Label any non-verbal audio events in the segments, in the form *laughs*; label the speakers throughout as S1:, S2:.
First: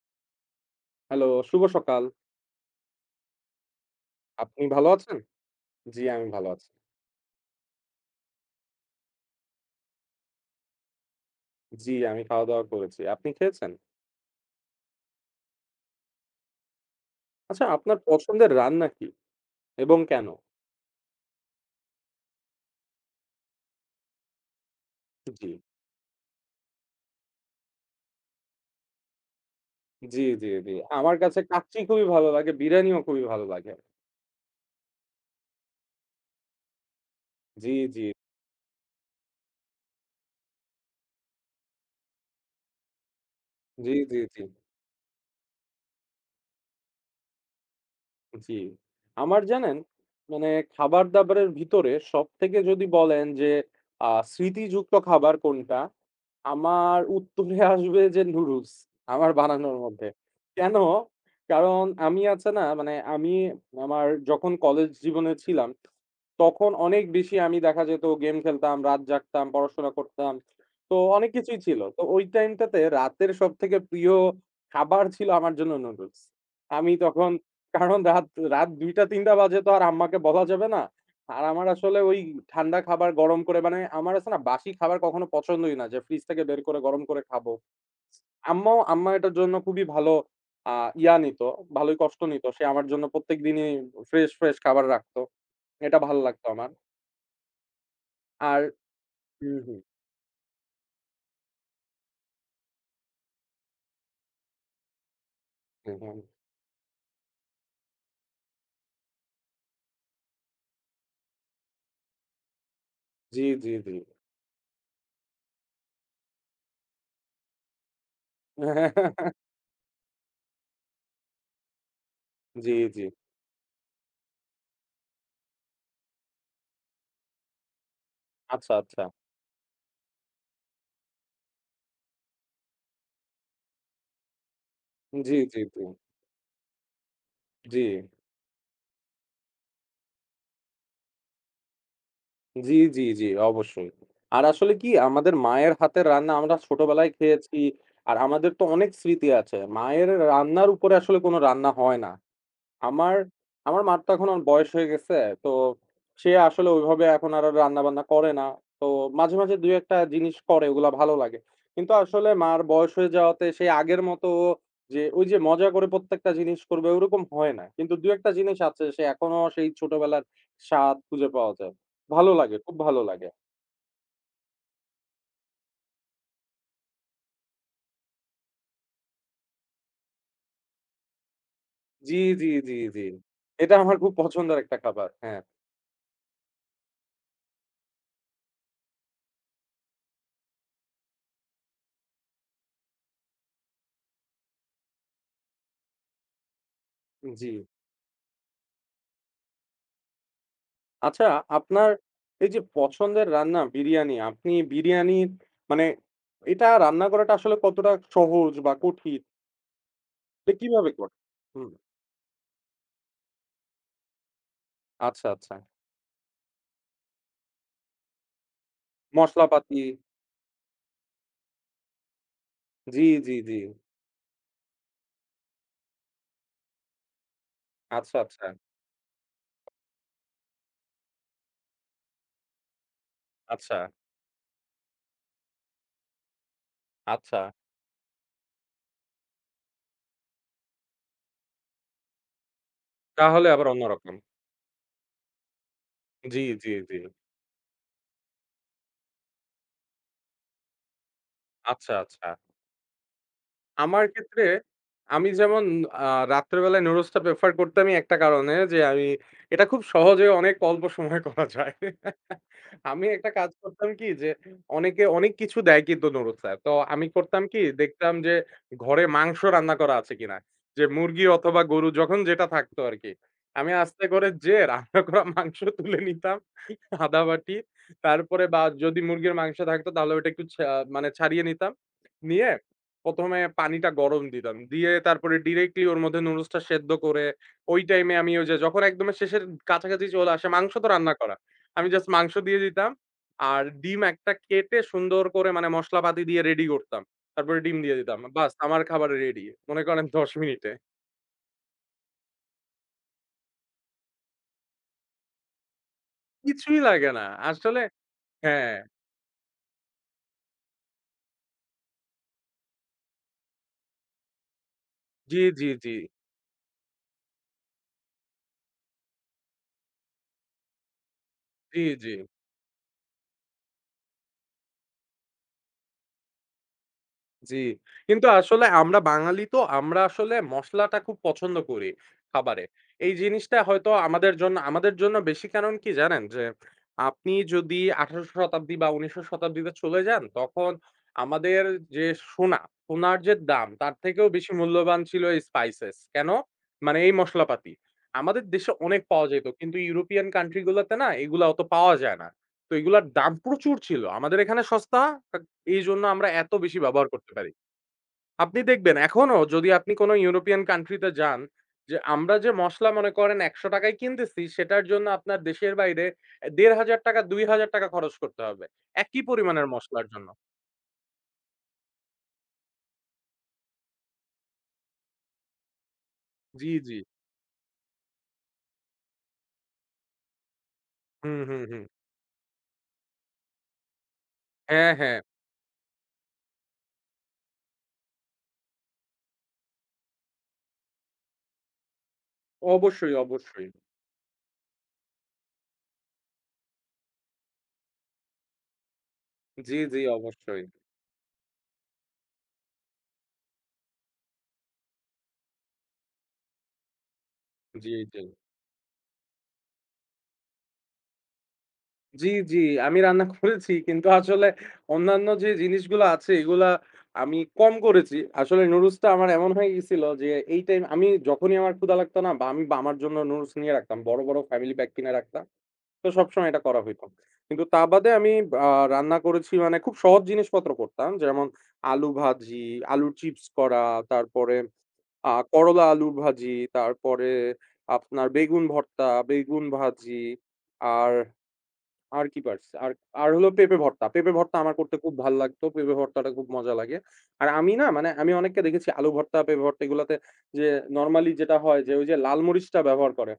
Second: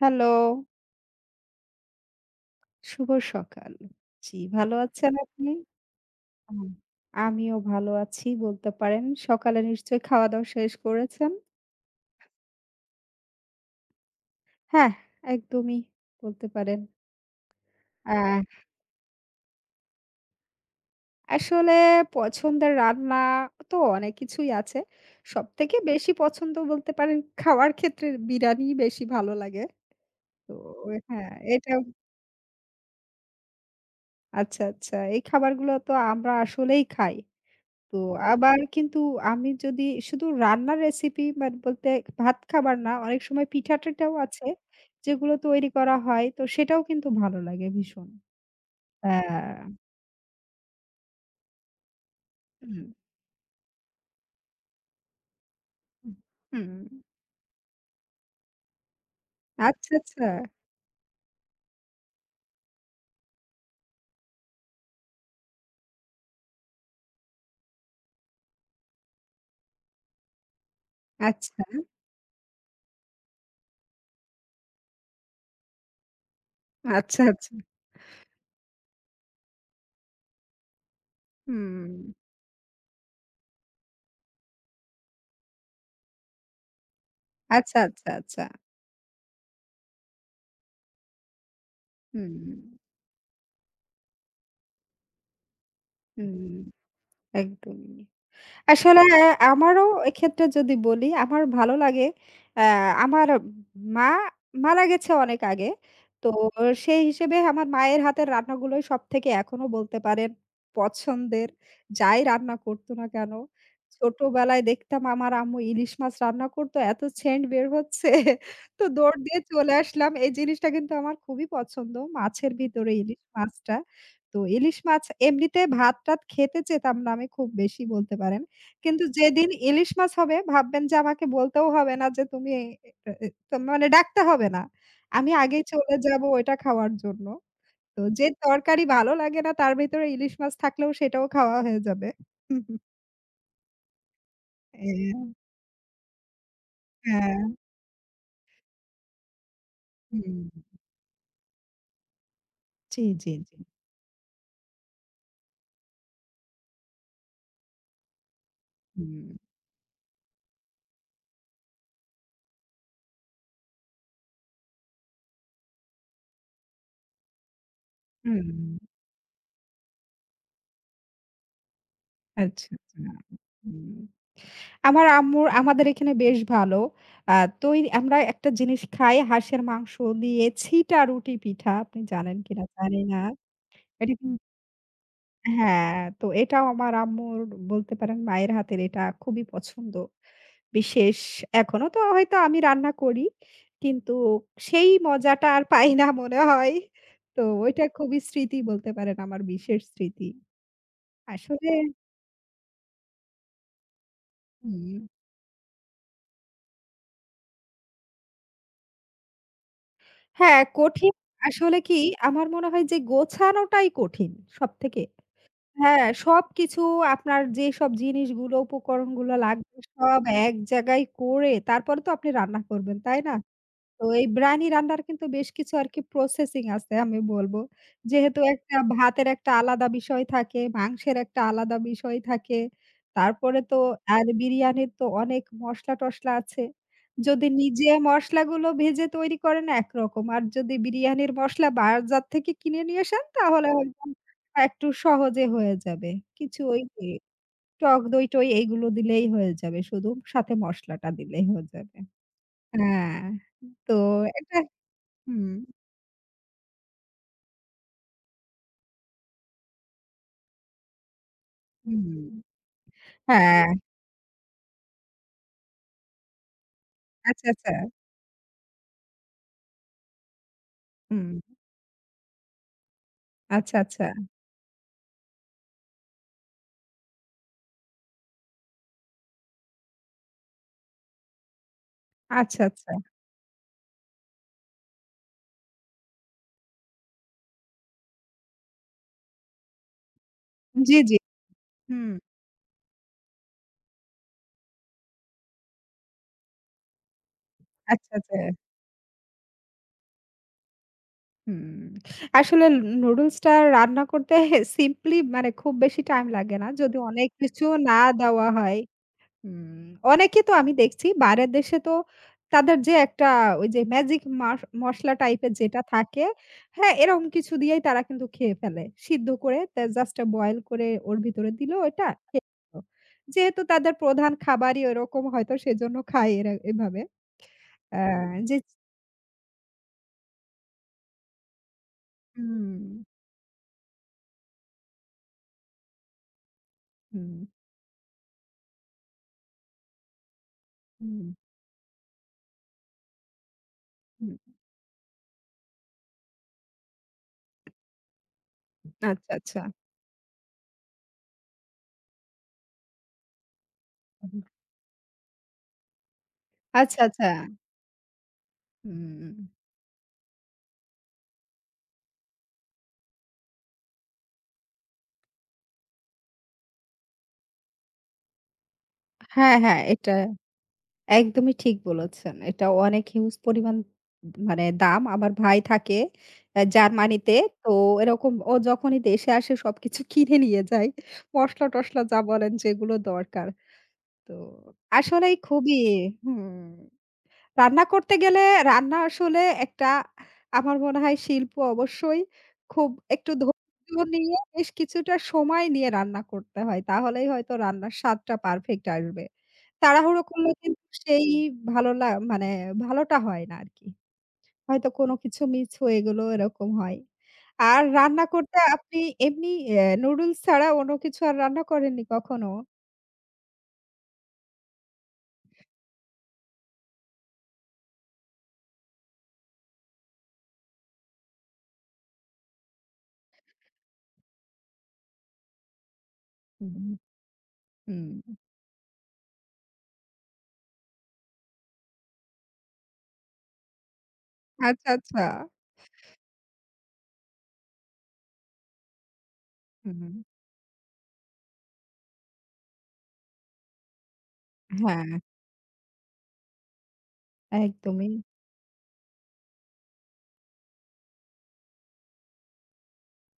S1: Hello,
S2: hello, শুভ সকাল।
S1: শুভ সকাল। জি,
S2: আপনি
S1: ভালো
S2: ভালো
S1: আছেন
S2: আছেন?
S1: আপনি?
S2: জি, আমি ভালো আছি।
S1: হুম, আমিও ভালো আছি বলতে পারেন। সকালে নিশ্চয়ই খাওয়া-দাওয়া শেষ করেছেন?
S2: জি, আমি খাওয়া-দাওয়া করেছি। আপনি খেয়েছেন?
S1: হ্যাঁ, একদমই বলতে পারেন।
S2: আচ্ছা, আপনার
S1: আ
S2: পছন্দের রান্না কি এবং কেন?
S1: আসলে পছন্দের রান্না তো অনেক কিছুই আছে।
S2: জি,
S1: সবথেকে বেশি পছন্দ বলতে পারেন খাওয়ার ক্ষেত্রে বিরিয়ানিই বেশি ভালো লাগে।
S2: জি, জি,
S1: তো
S2: জি। আমার
S1: হ্যাঁ,
S2: কাছে
S1: এটা
S2: কাচ্চি খুবই ভালো লাগে, বিরিয়ানিও খুবই ভালো লাগে।
S1: আচ্ছা, আচ্ছা। এই খাবারগুলো তো আমরা আসলেই খাই।
S2: জি,
S1: তো
S2: জি,
S1: আবার কিন্তু আমি যদি শুধু রান্নার রেসিপি মানে বলতে ভাত খাবার না অনেক সময়
S2: জি,
S1: পিঠা-টিঠাও
S2: জি, জি।
S1: আছে যেগুলো তৈরি করা হয়। তো সেটাও কিন্তু ভালো লাগে ভীষণ।
S2: জি। আমার
S1: হ্যাঁ,
S2: জানেন মানে খাবার-দাবারের ভিতরে সবথেকে যদি
S1: হুম,
S2: বলেন যে স্মৃতিযুক্ত খাবার কোনটা?
S1: হুম,
S2: আমার উত্তরে *laughs* আসবে যে নুডলস আমার বানানোর
S1: আচ্ছা,
S2: মধ্যে।
S1: আচ্ছা,
S2: কেন? কারণ আমি আছে না মানে আমি আমার যখন কলেজ জীবনে ছিলাম, তখন অনেক বেশি আমি দেখা যেত গেম খেলতাম, রাত জাগতাম, পড়াশোনা করতাম। তো অনেক কিছুই
S1: আচ্ছা,
S2: ছিল। তো ওই টাইমটাতে রাতের সবথেকে প্রিয় খাবার ছিল আমার জন্য নুডলস। আমি
S1: আচ্ছা,
S2: তখন
S1: আচ্ছা,
S2: কারণ রাত ২টা-৩টা বাজে তো আর আম্মাকে বলা যাবে না। আর আমার
S1: হুম,
S2: আসলে ওই ঠান্ডা খাবার গরম করে মানে আমার আছে না বাসি খাবার কখনো পছন্দই না যে ফ্রিজ থেকে বের করে গরম করে খাবো।
S1: আচ্ছা, আচ্ছা, আচ্ছা,
S2: আম্মা এটার জন্য খুবই ভালো আ ইয়া নিত, ভালোই কষ্ট
S1: হুম,
S2: নিত। সে আমার জন্য প্রত্যেকদিনই ফ্রেশ, ফ্রেশ খাবার রাখতো। এটা ভাল
S1: হুম,
S2: লাগতো আমার।
S1: একদমই।
S2: আর
S1: আসলে
S2: হুম, হুম,
S1: আমারও এক্ষেত্রে যদি বলি, আমার ভালো লাগে অ্যা আমার মা মারা গেছে অনেক আগে।
S2: হুম, হুম।
S1: তো সেই হিসেবে আমার মায়ের হাতের রান্নাগুলোই সবথেকে এখনো বলতে পারেন পছন্দের। যাই রান্না করতো না কেন।
S2: জি, জি, জি।
S1: ছোটবেলায় দেখতাম আমার আম্মু ইলিশ মাছ রান্না করতো, এত সেন্ট বের হচ্ছে। তো দৌড় দিয়ে
S2: *laughs*
S1: চলে আসলাম। এই জিনিসটা কিন্তু আমার খুবই পছন্দ। মাছের
S2: জি,
S1: ভিতরে
S2: জি।
S1: ইলিশ মাছটা। তো ইলিশ মাছ এমনিতে ভাত-টাত খেতে চেতাম না আমি খুব বেশি বলতে পারেন।
S2: আচ্ছা, আচ্ছা।
S1: কিন্তু যেদিন ইলিশ মাছ হবে ভাববেন যে আমাকে বলতেও হবে না যে তুমি এ এ তো মানে ডাকতে হবে না। আমি
S2: জি, জি,
S1: আগেই
S2: জি।
S1: চলে যাবো ওইটা খাওয়ার জন্য।
S2: জি।
S1: তো যে তরকারি ভালো লাগে না তার ভেতরে ইলিশ মাছ থাকলেও সেটাও খাওয়া হয়ে যাবে।
S2: জি,
S1: *laughs*
S2: জি, জি, অবশ্যই। আর আসলে কি
S1: এ
S2: আমাদের মায়ের হাতের রান্না আমরা ছোটবেলায়
S1: হ্যাঁ,
S2: খেয়েছি। আর আমাদের তো অনেক স্মৃতি আছে। মায়ের
S1: হুম।
S2: রান্নার উপরে আসলে কোন রান্না হয় না।
S1: জি,
S2: আমার,
S1: জি, জি।
S2: আমার মার তো এখন অনেক বয়স হয়ে গেছে। তো সে আসলে ওইভাবে এখন আর রান্নাবান্না করে না। তো
S1: হুম,
S2: মাঝে, মাঝে ২-১ টা জিনিস করে ওগুলা ভালো লাগে। কিন্তু আসলে মার বয়স হয়ে যাওয়াতে সেই আগের মতো যে ওই যে মজা করে প্রত্যেকটা জিনিস করবে ওরকম হয় না। কিন্তু ২-১ টা জিনিস আছে
S1: হুম।
S2: সে এখনো সেই ছোটবেলার স্বাদ খুঁজে পাওয়া যায়। ভালো লাগে,
S1: আচ্ছা,
S2: খুব
S1: আচ্ছা।
S2: ভালো লাগে।
S1: হুম। আমার আম্মুর আমাদের এখানে বেশ ভালো। আ তৈ আমরা একটা জিনিস খাই হাঁসের মাংস দিয়ে ছিটা রুটি পিঠা। আপনি
S2: জি,
S1: জানেন
S2: জি,
S1: কিনা
S2: জি,
S1: জানি
S2: জি।
S1: না।
S2: এটা আমার খুব
S1: এটা কিন্তু
S2: পছন্দের একটা খাবার। হ্যাঁ,
S1: হ্যাঁ, তো এটাও আমার আম্মুর বলতে পারেন মায়ের হাতের এটা খুবই পছন্দ। বিশেষ এখনো তো হয়তো আমি রান্না করি। কিন্তু সেই মজাটা আর পাই না মনে হয়। তো
S2: জি।
S1: ওইটা খুবই স্মৃতি বলতে পারেন আমার বিশেষ স্মৃতি।
S2: আচ্ছা,
S1: আসলে
S2: আপনার এই যে পছন্দের রান্না বিরিয়ানি, আপনি
S1: হুম,
S2: বিরিয়ানির মানে এটা রান্না করাটা আসলে কতটা সহজ বা কঠিন? এটা
S1: হ্যাঁ
S2: কিভাবে
S1: কঠিন
S2: করেন? হুম,
S1: আসলে কি আমার মনে হয় যে গোছানোটাই কঠিন সবথেকে।
S2: আচ্ছা, আচ্ছা।
S1: হ্যাঁ, সবকিছু আপনার যেসব জিনিসগুলো উপকরণগুলো লাগবে
S2: মসলাপাতি
S1: সব এক জায়গায় করে তারপরে তো আপনি রান্না করবেন,
S2: জি,
S1: তাই না?
S2: জি, জি।
S1: তো এই ব্রানি রান্নার কিন্তু বেশ কিছু আরকি প্রসেসিং আছে আমি বলবো।
S2: আচ্ছা,
S1: যেহেতু
S2: আচ্ছা,
S1: একটা ভাতের একটা আলাদা বিষয় থাকে, মাংসের একটা আলাদা বিষয় থাকে। তারপরে তো
S2: আচ্ছা,
S1: আর বিরিয়ানির তো অনেক মসলা-টসলা আছে।
S2: আচ্ছা।
S1: যদি নিজে মসলাগুলো ভেজে তৈরি করেন একরকম। আর যদি বিরিয়ানির মসলা বাজার থেকে কিনে নিয়ে আসেন
S2: তাহলে আবার
S1: তাহলে হয়তো
S2: অন্যরকম।
S1: একটু সহজে হয়ে যাবে।
S2: জি,
S1: কিছু
S2: জি,
S1: ওই
S2: জি।
S1: যে টক দই-টই এইগুলো দিলেই হয়ে যাবে শুধু সাথে মসলাটা দিলেই হয়ে
S2: আচ্ছা,
S1: যাবে।
S2: আচ্ছা।
S1: হ্যাঁ, তো
S2: আমার ক্ষেত্রে
S1: এটা
S2: আমি
S1: হুম,
S2: যেমন আ রাত্রেবেলায় নুডলসটা প্রেফার করতামই একটা কারণে যে আমি এটা খুব সহজে অনেক অল্প সময়ে করা যায়।
S1: হুম।
S2: আমি একটা কাজ
S1: হ্যাঁ,
S2: করতাম কি যে অনেকে অনেক কিছু দেয় কিন্তু নুডলসে। তো আমি করতাম
S1: আচ্ছা,
S2: কি
S1: আচ্ছা।
S2: দেখতাম যে ঘরে মাংস রান্না করা আছে কিনা। যে মুরগি
S1: হুম,
S2: অথবা গরু যখন যেটা থাকতো আরকি। আমি
S1: আচ্ছা,
S2: আস্তে
S1: আচ্ছা।
S2: করে যেয়ে রান্না করা মাংস তুলে নিতাম আদা বাটি। তারপরে বা যদি মুরগির মাংস থাকতো তাহলে ওটা একটু ছা মানে ছাড়িয়ে নিতাম। নিয়ে
S1: আচ্ছা, আচ্ছা।
S2: প্রথমে পানিটা গরম দিতাম। দিয়ে তারপরে ডিরেক্টলি ওর মধ্যে নুডলসটা সেদ্ধ করে ওই টাইমে আমি ওই যে যখন একদম শেষের কাছাকাছি চলে আসে মাংস তো
S1: জি,
S2: রান্না
S1: জি।
S2: করা। আমি
S1: হুম,
S2: জাস্ট মাংস দিয়ে দিতাম। আর ডিম একটা কেটে সুন্দর করে মানে মসলাপাতি দিয়ে রেডি করতাম। তারপরে ডিম দিয়ে
S1: আচ্ছা,
S2: দিতাম।
S1: আচ্ছা।
S2: বাস আমার খাবার রেডি। মনে করেন ১০ মিনিটে।
S1: হুম। আসলে নুডলসটা রান্না করতে *laughs* সিম্পলি মানে খুব বেশি টাইম লাগে না।
S2: কিছুই
S1: যদি
S2: লাগে না।
S1: অনেক কিছু
S2: আসলে
S1: না দেওয়া
S2: হ্যাঁ।
S1: হয়। হুম, অনেকে তো আমি দেখছি বাইরের দেশে তো তাদের যে একটা ওই যে ম্যাজিক মসলা
S2: জি,
S1: টাইপের
S2: জি,
S1: যেটা
S2: জি।
S1: থাকে, হ্যাঁ? এরকম কিছু দিয়েই তারা কিন্তু খেয়ে ফেলে। সিদ্ধ করে তা জাস্ট বয়েল করে ওর ভিতরে দিল
S2: জি,
S1: এটা
S2: জি।
S1: খেয়ে নিল। যেহেতু তাদের প্রধান খাবারই ওরকম হয়তো সেজন্য খায় এরা এভাবে।
S2: জি।
S1: আ
S2: কিন্তু
S1: যে
S2: আসলে আমরা বাঙালি তো আমরা আসলে মসলাটা খুব পছন্দ করি খাবারে।
S1: হুম,
S2: এই জিনিসটা হয়তো আমাদের জন্য বেশি কারণ কি জানেন? যে আপনি
S1: হুম,
S2: যদি ১৮০০ শতাব্দী বা ১৯০০ শতাব্দীতে চলে যান তখন
S1: হুম,
S2: আমাদের যে সোনা, সোনার যে দাম তার থেকেও
S1: হুম।
S2: বেশি মূল্যবান ছিল এই স্পাইসেস। কেন? মানে এই মসলাপাতি। আমাদের দেশে অনেক পাওয়া
S1: আচ্ছা,
S2: যেত।
S1: আচ্ছা।
S2: কিন্তু ইউরোপিয়ান কান্ট্রি গুলাতে না এগুলা অত পাওয়া যায় না। তো এগুলার দাম প্রচুর ছিল।
S1: হুম,
S2: আমাদের এখানে সস্তা এইজন্য আমরা এত বেশি
S1: আচ্ছা,
S2: ব্যবহার
S1: আচ্ছা।
S2: করতে পারি। আপনি দেখবেন
S1: হুম।
S2: এখনো যদি আপনি কোন ইউরোপিয়ান কান্ট্রি তে যান, যে আমরা যে মসলা মনে করেন ৳১০০ য় কিনতেছি সেটার জন্য আপনার দেশের বাইরে ৳১৫০০ ৳২,০০০ খরচ করতে হবে। একই
S1: হ্যাঁ,
S2: পরিমাণের
S1: হ্যাঁ
S2: মসলার
S1: এটা
S2: জন্য।
S1: একদমই ঠিক বলেছেন। এটা অনেক হিউজ পরিমাণ মানে দাম। আমার ভাই থাকে
S2: জি, জি।
S1: জার্মানিতে। তো এরকম ও যখনই দেশে আসে সবকিছু কিনে নিয়ে যায়।
S2: হুম, হুম, হুম।
S1: মসলা-টসলা যা বলেন যেগুলো দরকার। তো
S2: হ্যাঁ, হ্যাঁ।
S1: আসলেই খুবই হুম। রান্না করতে গেলে রান্না আসলে একটা আমার মনে হয় শিল্প অবশ্যই। খুব
S2: অবশ্যই,
S1: একটু
S2: অবশ্যই।
S1: ধৈর্য নিয়ে বেশ কিছুটা সময় নিয়ে রান্না করতে হয়। তাহলেই হয়তো রান্নার স্বাদটা পারফেক্ট আসবে।
S2: জি, জি
S1: তাড়াহুড়ো করলে
S2: অবশ্যই।
S1: কিন্তু সেই ভালো লা মানে ভালোটা হয় না আরকি। হয়তো কোনো কিছু মিস হয়ে গেল এরকম হয়। আর
S2: জি, জি।
S1: রান্না করতে আপনি এমনি নুডলস ছাড়া অন্য কিছু আর রান্না করেননি
S2: জি,
S1: কখনো?
S2: জি। আমি রান্না করেছি। কিন্তু আসলে অন্যান্য যে জিনিসগুলো আছে এগুলা আমি কম করেছি। আসলে নুডলসটা আমার এমন হয়ে গেছিল যে এই টাইম আমি যখনই আমার ক্ষুধা লাগতো না বা আমি বা আমার জন্য নুডলস নিয়ে রাখতাম। বড়, বড় ফ্যামিলি প্যাক কিনে রাখতাম। তো সবসময় এটা করা
S1: হুম,
S2: হইতো। কিন্তু তা
S1: হুম।
S2: বাদে আমি আ রান্না করেছি মানে খুব সহজ জিনিসপত্র করতাম। যেমন আলু ভাজি, আলুর চিপস করা, তারপরে
S1: আচ্ছা, আচ্ছা।
S2: করলা আলুর ভাজি, তারপরে আপনার বেগুন ভর্তা, বেগুন ভাজি
S1: হুম।
S2: আর আর কি পারছি। আর আর হলো পেঁপে ভর্তা। পেঁপে ভর্তা আমার করতে
S1: হ্যাঁ,
S2: খুব ভাল লাগতো। পেঁপে ভর্তাটা খুব মজা লাগে। আর আমি না মানে
S1: একদমই।
S2: আমি অনেককে দেখেছি আলু ভর্তা, পেঁপে ভর্তা এগুলাতে যে নরমালি যেটা হয় যে ওই যে লাল মরিচটা ব্যবহার করে।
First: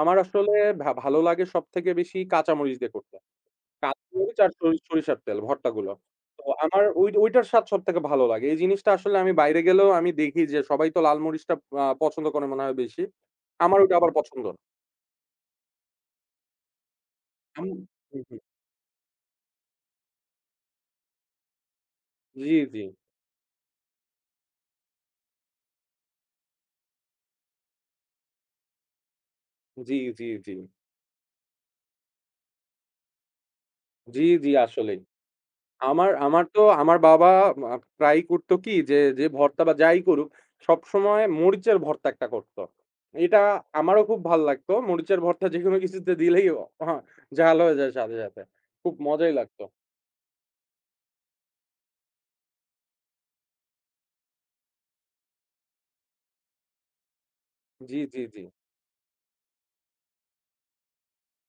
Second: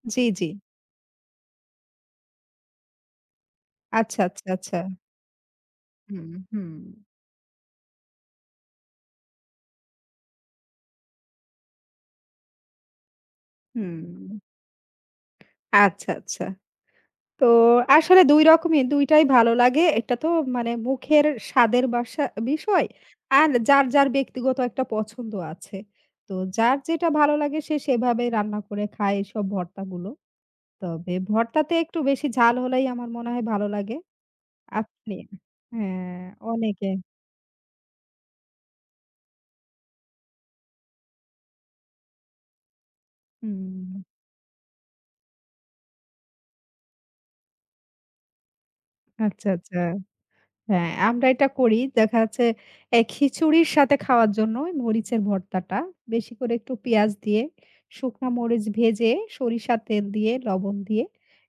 S2: আমার
S1: জি, জি।
S2: আসলে ভালো লাগে সবথেকে বেশি কাঁচামরিচ দিয়ে করতে।
S1: আচ্ছা,
S2: কাঁচামরিচ
S1: আচ্ছা,
S2: আর
S1: আচ্ছা।
S2: সরিষার তেল ভর্তাগুলো।
S1: হুম,
S2: তো
S1: হুম,
S2: আমার ওই ওইটার স্বাদ সবথেকে ভালো লাগে। এই জিনিসটা আসলে আমি বাইরে গেলেও আমি দেখি যে সবাই তো লাল মরিচটা পছন্দ করে মনে হয় বেশি। আমার ওইটা
S1: হুম।
S2: আবার পছন্দ না।
S1: আচ্ছা, আচ্ছা। তো
S2: আম হুম,
S1: আসলে
S2: হুম।
S1: ২ রকমই, ২ টাই ভালো লাগে। এটা তো মানে মুখের স্বাদের বাসা
S2: জি, জি।
S1: বিষয়। আর যার, যার ব্যক্তিগত একটা পছন্দ আছে। তো যার যেটা ভালো লাগে সে সেভাবে রান্না করে খায় এসব
S2: জি,
S1: ভর্তাগুলো।
S2: জি, জি।
S1: তবে ভর্তাতে একটু বেশি ঝাল হলেই আমার মনে হয় ভালো লাগে।
S2: জি, জি, আসলেই।
S1: আপনি?
S2: আমার
S1: হ্যাঁ,
S2: আমার তো
S1: অনেকে।
S2: আমার বাবা মা প্রায়ই করতো কি যে, যে ভর্তা বা যাই করুক, সবসময় মরিচের ভর্তা একটা করতো। এটা আমারও
S1: হুম।
S2: খুব ভাল লাগতো। মরিচের ভর্তা যেকোনো কিছুতে দিলেই অ হা ঝাল হয়ে যায় সাথে, সাথে। খুব মজাই
S1: আচ্ছা,
S2: লাগতো।
S1: আচ্ছা। হ্যাঁ, আমরা এটা করি। দেখা যাচ্ছে খিচুড়ির সাথে খাওয়ার জন্য ওই মরিচের ভর্তাটা বেশি করে একটু পেঁয়াজ দিয়ে,
S2: জি, জি,
S1: শুকনা
S2: জি।
S1: মরিচ ভেজে, সরিষার তেল দিয়ে, লবণ দিয়ে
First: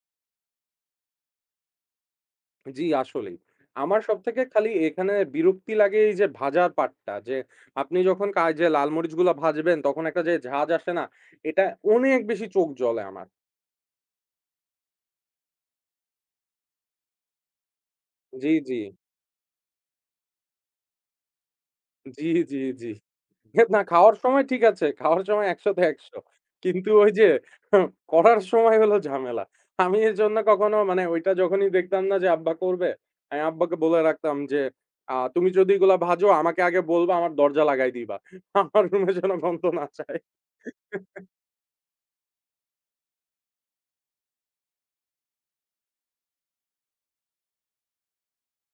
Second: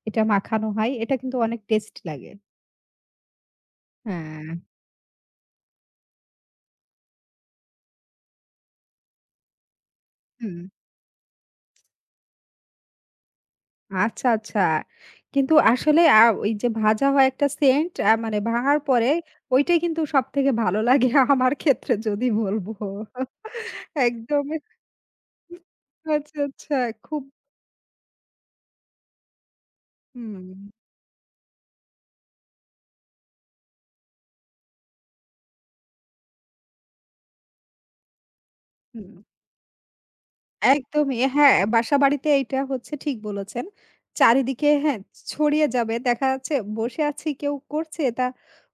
S1: এটা মাখানো হয়। এটা কিন্তু অনেক টেস্ট লাগে।
S2: জি, আসলেই। আমার সবথেকে
S1: হ্যাঁ,
S2: খালি এখানে বিরক্তি লাগে এই যে ভাজার পার্টটা যে, আপনি যখন কা যে লাল মরিচগুলা ভাজবেন তখন একটা যে
S1: হুম।
S2: ঝাঁজ আসে না? এটা অনেক বেশি চোখ জ্বলে আমার।
S1: আচ্ছা, আচ্ছা। কিন্তু আসলে ওই যে ভাজা হয় একটা সেন্ট মানে
S2: জি, জি।
S1: ভাঙার পরে ওইটাই কিন্তু সবথেকে ভালো লাগে *laughs* আমার ক্ষেত্রে
S2: জি,
S1: যদি
S2: জি,
S1: বলব।
S2: জি। হ্যাঁ, না খাওয়ার সময়
S1: একদমই
S2: ঠিক আছে। খাওয়ার সময় ১০০ তে ১০০
S1: আচ্ছা, আচ্ছা।
S2: কিন্তু ওই
S1: খুব
S2: যে *laughs* করার সময় হলো ঝামেলা। আমি এজন্য
S1: হুম,
S2: কখনো মানে ওইটা যখনই দেখতাম না যে আব্বা করবে, আমি আব্বাকে বলে রাখতাম যে, তুমি যদি এগুলা ভাজো আমাকে আগে বলবা আমার দরজা লাগায় দিবা। আমার রুমে
S1: হুম।
S2: যেন গন্ধ না যায়।"
S1: একদমই। হ্যাঁ, বাসাবাড়িতে এইটা হচ্ছে ঠিক বলেছেন। চারিদিকে হ্যাঁ, ছড়িয়ে যাবে। দেখা যাচ্ছে বসে আছি কেউ করছে এটা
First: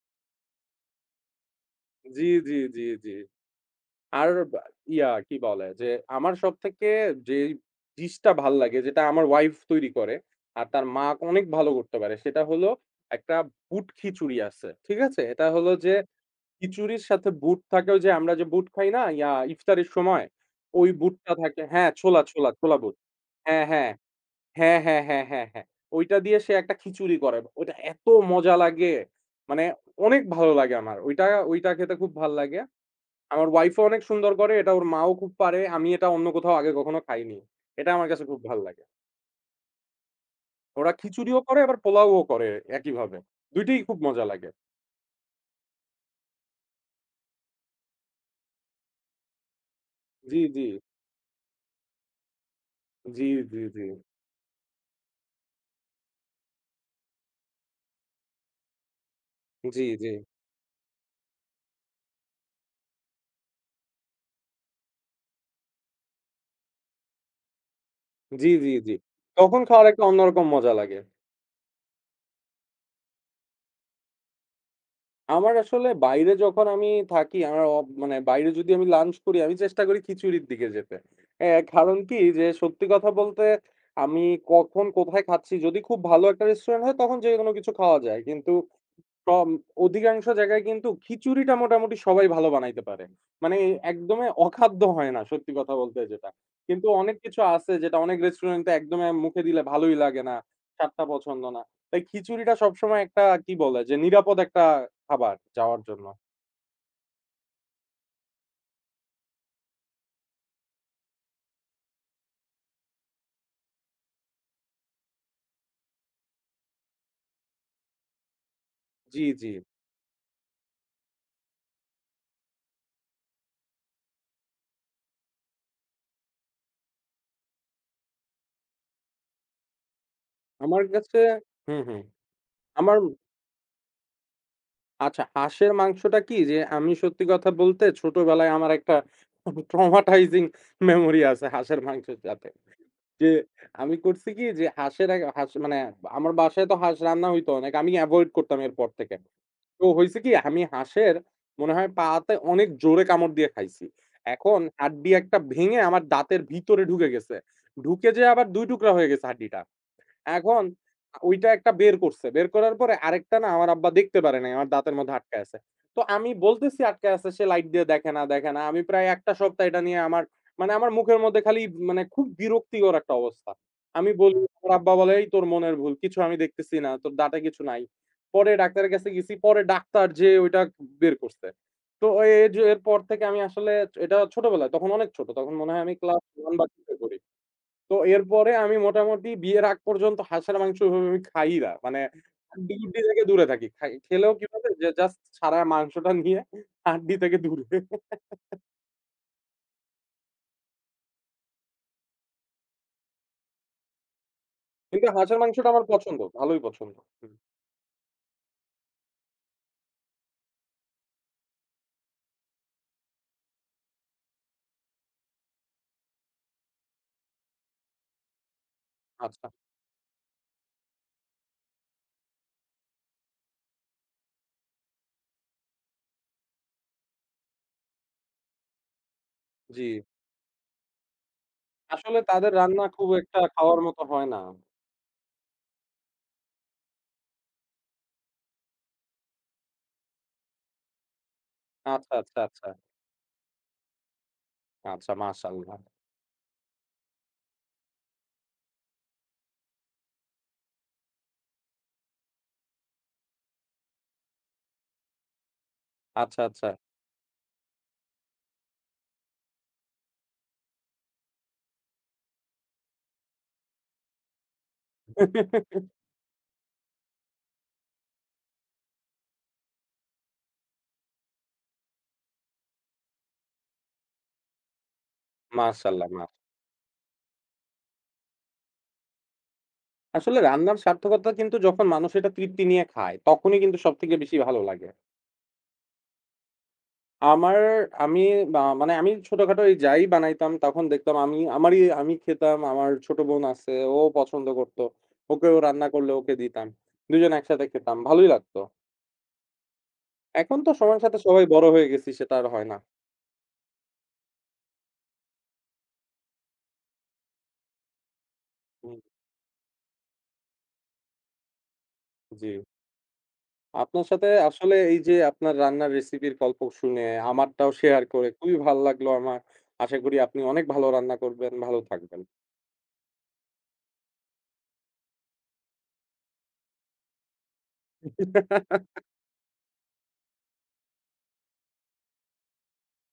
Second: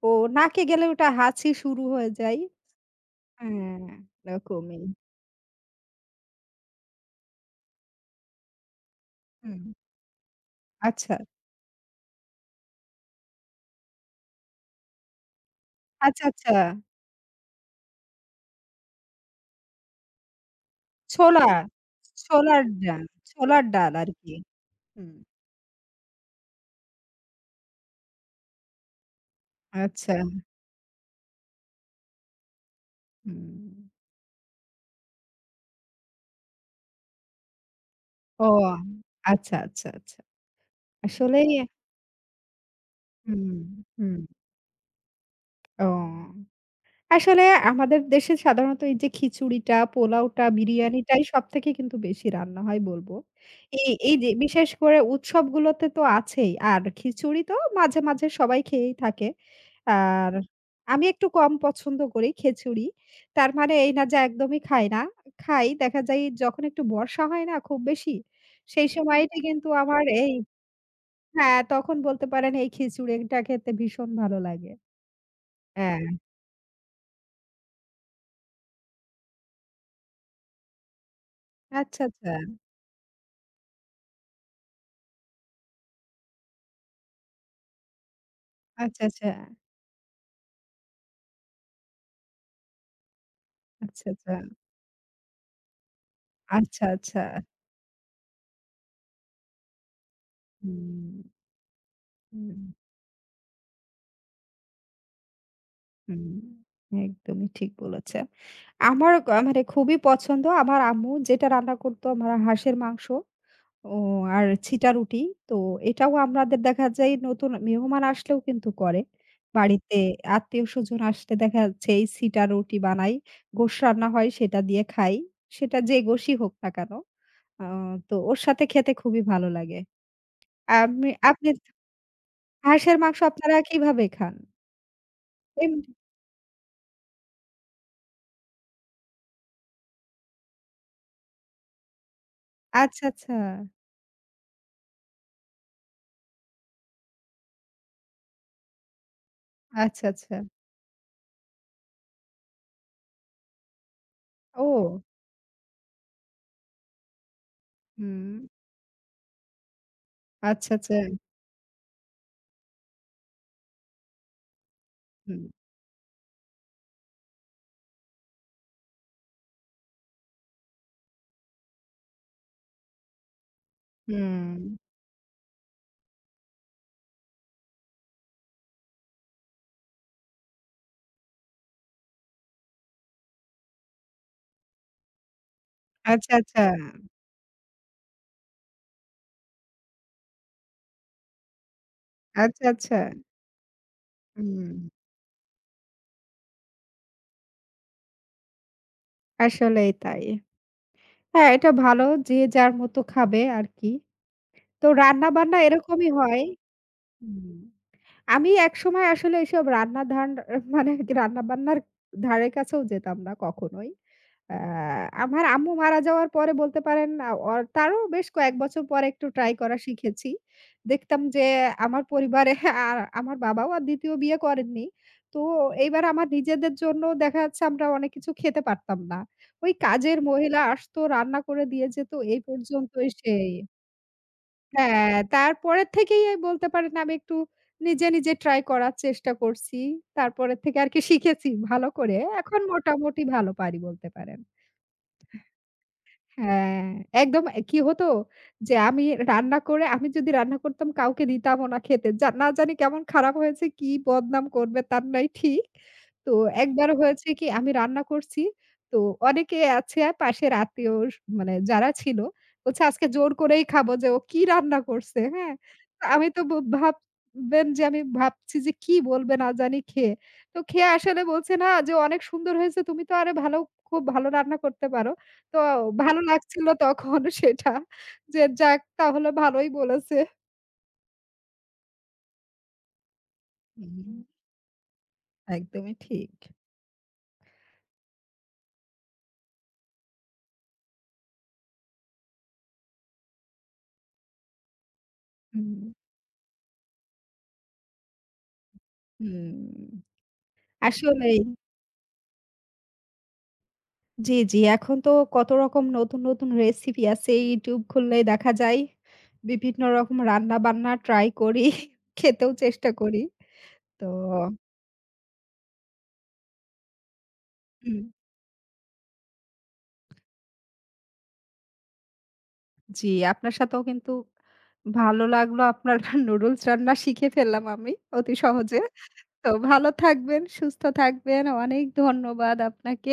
S1: ও নাকে গেলে ওটা হাঁচি শুরু হয়ে
S2: জি,
S1: যায়।
S2: জি, জি, জি।
S1: হ্যাঁ,
S2: আর বা
S1: এরকমই।
S2: ইয়া কি বলে? যে আমার সবথেকে যে ডিশটা ভাল লাগে যেটা আমার ওয়াইফ
S1: হুম,
S2: তৈরি করে আর তার মা
S1: আচ্ছা,
S2: অনেক ভালো করতে পারে। সেটা হলো একটা বুট খিচুড়ি আছে। ঠিক আছে? এটা হলো যে
S1: আচ্ছা, আচ্ছা।
S2: খিচুড়ির সাথে বুট থাকে ওই যে আমরা যে বুট খাই না ইফতারের সময়? ওই বুটটা
S1: ছোলা,
S2: থাকে হ্যাঁ,
S1: ছোলার
S2: ছোলা বুট।
S1: ডাল, ছোলার
S2: হ্যাঁ, হ্যাঁ।
S1: ডাল আরকি।
S2: হ্যাঁ, হ্যাঁ,
S1: হুম,
S2: হ্যাঁ, হ্যাঁ, হ্যাঁ। ওইটা দিয়ে সে একটা খিচুড়ি করে। ওইটা এত মজা লাগে! মানে
S1: আচ্ছা,
S2: অনেক ভালো লাগে আমার। ওইটা খেতে খুব ভাল লাগে। আমার
S1: হুম।
S2: ওয়াইফও অনেক সুন্দর করে, এটা ওর মাও খুব পারে। আমি এটা অন্য কোথাও আগে কখনো খাইনি। এটা আমার কাছে খুব
S1: ও
S2: ভাল লাগে।
S1: আচ্ছা, আচ্ছা, আচ্ছা।
S2: ওরা খিচুড়িও
S1: আসলেই
S2: করে আবার পোলাওও করে একইভাবে।
S1: হুম,
S2: ২ টিই খুব
S1: হুম।
S2: মজা লাগে।
S1: ও। আসলে আমাদের দেশে সাধারণত এই যে খিচুড়িটা,
S2: জি,
S1: পোলাওটা,
S2: জি।
S1: বিরিয়ানিটাই সবথেকে কিন্তু বেশি রান্না হয় বলব।
S2: জি, জি, জি।
S1: এই এই যে বিশেষ করে উৎসবগুলোতে তো আছেই। আর খিচুড়ি তো মাঝে, মাঝে সবাই খেয়েই থাকে।
S2: জি, জি।
S1: আর আমি একটু কম পছন্দ করি খিচুড়ি। তার মানে এই না যে একদমই খাই না। খাই দেখা যায় যখন একটু বর্ষা হয় না খুব বেশি,
S2: জি, জি,
S1: সেই
S2: জি।
S1: সময়টা
S2: তখন
S1: কিন্তু
S2: খাওয়ার একটা
S1: আমার এই
S2: অন্যরকম মজা লাগে।
S1: হ্যাঁ, তখন বলতে পারেন এই খিচুড়িটা খেতে ভীষণ ভালো লাগে।
S2: আমার আসলে
S1: হ্যাঁ।
S2: বাইরে যখন আমি থাকি, আমার অব মানে বাইরে যদি আমি লাঞ্চ করি, আমি চেষ্টা করি খিচুড়ির দিকে যেতে। কারণ
S1: আচ্ছা,
S2: কি
S1: আচ্ছা।
S2: যে সত্যি কথা বলতে আমি কখন কোথায় খাচ্ছি, যদি খুব ভালো একটা রেস্টুরেন্ট হয় তখন যেকোনো কিছু খাওয়া যায়। কিন্তু
S1: আচ্ছা, আচ্ছা।
S2: কম অধিকাংশ জায়গায় কিন্তু খিচুড়িটা মোটামুটি সবাই ভালো বানাইতে পারে। মানে
S1: আচ্ছা,
S2: একদমই
S1: আচ্ছা।
S2: অখাদ্য হয় না সত্যি কথা বলতে যেটা।
S1: আচ্ছা,
S2: কিন্তু অনেক
S1: আচ্ছা।
S2: কিছু আছে যেটা অনেক রেস্টুরেন্টে একদমই মুখে দিলে ভালোই লাগে না, স্বাদটা
S1: হুম,
S2: পছন্দ না। তাই
S1: হুম,
S2: খিচুড়িটা সবসময় একটা কি বলে যে নিরাপদ একটা খাবার যাওয়ার জন্য।
S1: হুম। একদমই ঠিক বলেছেন। আমার ক মানে খুবই পছন্দ। আমার আম্মু যেটা রান্না করত আমার হাঁসের মাংস ও আর ছিটা রুটি। তো এটাও আমাদের দেখা যায় নতুন মেহমান আসলেও কিন্তু করে।
S2: জি, জি।
S1: বাড়িতে আত্মীয়স্বজন আসলে দেখা যাচ্ছে এই ছিটা রুটি বানাই। গোশ রান্না হয় সেটা দিয়ে খাই। সেটা যে গোশই হোক না কেন। আ তো ওর সাথে খেতে খুবই ভালো লাগে।
S2: আমার
S1: আমি
S2: কাছে
S1: আপনি
S2: হুম, হুম।
S1: হাঁসের
S2: আমার
S1: মাংস আপনারা কিভাবে খান?
S2: আচ্ছা হাঁসের
S1: এমনি
S2: মাংসটা কি যে আমি সত্যি কথা বলতে ছোটবেলায় আমার একটা ট্রমাটাইজিং মেমোরি আছে হাঁসের মাংসের সাথে।
S1: আচ্ছা,
S2: যে
S1: আচ্ছা,
S2: আমি করছি কি যে হাঁসের আগে হাঁস মানে আমার বাসায় তো হাঁস রান্না হইতো অনেক। আমি এভয়েড করতাম এরপর থেকে। তো
S1: আচ্ছা,
S2: হইছে কি
S1: আচ্ছা।
S2: আমি হাঁসের মনে হয় পাতে অনেক জোরে কামড় দিয়ে খাইছি। এখন
S1: ও!
S2: হাড্ডি একটা ভেঙে আমার দাঁতের ভিতরে ঢুকে গেছে। ঢুকে
S1: হুম।
S2: যেয়ে আবার ২ টুকরা হয়ে গেছে হাড্ডিটা। এখন
S1: আচ্ছা, আচ্ছা।
S2: ওইটা একটা বের করছে। বের করার পরে আরেকটা না আমার আব্বা দেখতে পারে নাই। আমার দাঁতের মধ্যে
S1: হুম,
S2: আটকায় আছে। তো আমি বলতেছি আটকায় আছে, সে লাইট দিয়ে দেখে না, দেখে না। আমি প্রায় ১ টা সপ্তাহ এটা নিয়ে আমার মানে আমার মুখের মধ্যে খালি মানে খুব বিরক্তিকর একটা অবস্থা। আমি বলি
S1: হুম।
S2: আমার আব্বা বলে, "এই তোর মনের ভুল। কিছু আমি দেখতেছি না। তোর দাঁতে কিছু নাই।" পরে ডাক্তারের কাছে গেছি। পরে ডাক্তার যেয়ে ওইটা বের করছে। তো এ এর পর থেকে আমি আসলে এটা ছোটবেলায়, তখন অনেক ছোট। তখন মনে হয় আমি ক্লাস
S1: আচ্ছা,
S2: ১
S1: আচ্ছা,
S2: বা ২ এ পড়ি। তো এরপরে আমি মোটামুটি বিয়ের আগ পর্যন্ত হাঁসের মাংস ওইভাবে আমি খাইই না। মানে
S1: আচ্ছা, আচ্ছা।
S2: হাড্ডি-গুড্ডি থেকে দূরে থাকি। খাই খেলেও কিভাবে
S1: হুম,
S2: যে জাস্ট সারা মাংসটা নিয়ে হাড্ডি থেকে দূরে।
S1: আসলেই তাই। হ্যাঁ, এটা ভালো যে যার মতো খাবে আরকি। তো
S2: কিন্তু হাঁসের
S1: রান্না-বান্না
S2: মাংসটা আমার
S1: এরকমই
S2: পছন্দ,
S1: হয়।
S2: ভালোই পছন্দ। হুম,
S1: হুম। আমি একসময় আসলে এসব রান্না ধান মানে রান্না-বান্নার ধারে কাছেও যেতাম না কখনোই। আ আমার আম্মু মারা যাওয়ার পরে বলতে পারেন আ অর তারও বেশ কয়েক বছর পরে একটু
S2: আচ্ছা,
S1: ট্রাই করা শিখেছি। দেখতাম যে আমার পরিবারে আর আমার বাবাও আর ২য় বিয়ে করেননি। তো এইবার আমার নিজেদের জন্য দেখা যাচ্ছে আমরা অনেক কিছু খেতে পারতাম না। ওই
S2: জি।
S1: কাজের মহিলা আসতো রান্না করে দিয়ে যেত
S2: আসলে
S1: এই
S2: তাদের রান্না খুব
S1: পর্যন্তই
S2: একটা
S1: সেই।
S2: খাওয়ার মতো হয় না।
S1: হ্যাঁ, তারপরের থেকেই এই বলতে পারেন আমি একটু নিজে নিজে ট্রাই করার চেষ্টা করছি। তারপরের থেকে আরকি শিখেছি ভালো
S2: আচ্ছা,
S1: করে।
S2: আচ্ছা,
S1: এখন
S2: আচ্ছা।
S1: মোটামুটি ভালো পারি বলতে পারেন।
S2: আচ্ছা, মাশাআল্লাহ।
S1: হ্যাঁ, একদম এ কি হতো যে আমি রান্না করে আমি যদি রান্না করতাম কাউকে দিতামও না খেতে। না জানি কেমন খারাপ হয়েছে, কি বদনাম করবে তার নাই ঠিক। তো
S2: আচ্ছা, আচ্ছা।
S1: একবার হয়েছে কি আমি রান্না করছি। তো অনেকে আছে পাশের আত্মীয় স মানে যারা ছিল বলছে, "আজকে জোর করেই খাবো যে ও কি রান্না করছে?" হ্যাঁ? তো আমি তো ব ভাববেন যে আমি ভাবছি যে কি বলবে না জানি খেয়ে। তো খেয়ে আসলে বলছে না যে, "অনেক সুন্দর হয়েছে। তুমি তো আরো ভালো খুব ভালো রান্না করতে পারো।" তো
S2: মাশাআল্লাহ,
S1: ভালো
S2: মাশা
S1: লাগছিল তখন *laughs* সেটা যে যাক তাহলে ভালোই বলেছে।
S2: আসলে রান্নার সার্থকতা কিন্তু যখন মানুষ এটা তৃপ্তি নিয়ে খায়, তখনই কিন্তু
S1: হুম,
S2: সবথেকে বেশি ভালো লাগে।
S1: একদমই ঠিক।
S2: আমার আমি মা মানে আমি ছোটখাটো এই যাই বানাইতাম তখন দেখতাম আমি খেতাম। আমার ছোট বোন আছে, ও পছন্দ করত। ওকেও
S1: হুম।
S2: রান্না করলে ওকে দিতাম। ২ জন একসাথে খেতাম। ভালোই লাগতো।
S1: হুম,
S2: এখন তো সময়ের সাথে
S1: আসলেই।
S2: সবাই বড় হয়ে গেছি সেটা আর হয় না।
S1: জি, জি। এখন তো কত রকম নতুন নতুন রেসিপি আছে। YouTube খুললেই দেখা যায়
S2: হুম,
S1: বিভিন্ন রকম রান্না-বান্না ট্রাই করি, *laughs*
S2: জি।
S1: খেতেও চেষ্টা করি।
S2: আপনার
S1: তো
S2: সাথে আসলে এই যে আপনার রান্নার রেসিপির গল্প শুনে আমারটাও
S1: হুম,
S2: শেয়ার করে খুবই ভাল লাগলো আমার। আশা করি আপনি অনেক ভালো রান্না করবেন, ভালো থাকবেন।
S1: জি, আপনার সাথেও কিন্তু ভালো লাগলো। আপনার *laughs* নুডলস রান্না শিখে ফেললাম আমি অতি সহজে।
S2: *laughs*
S1: তো ভালো থাকবেন, সুস্থ থাকবেন। অনেক ধন্যবাদ আপনাকে।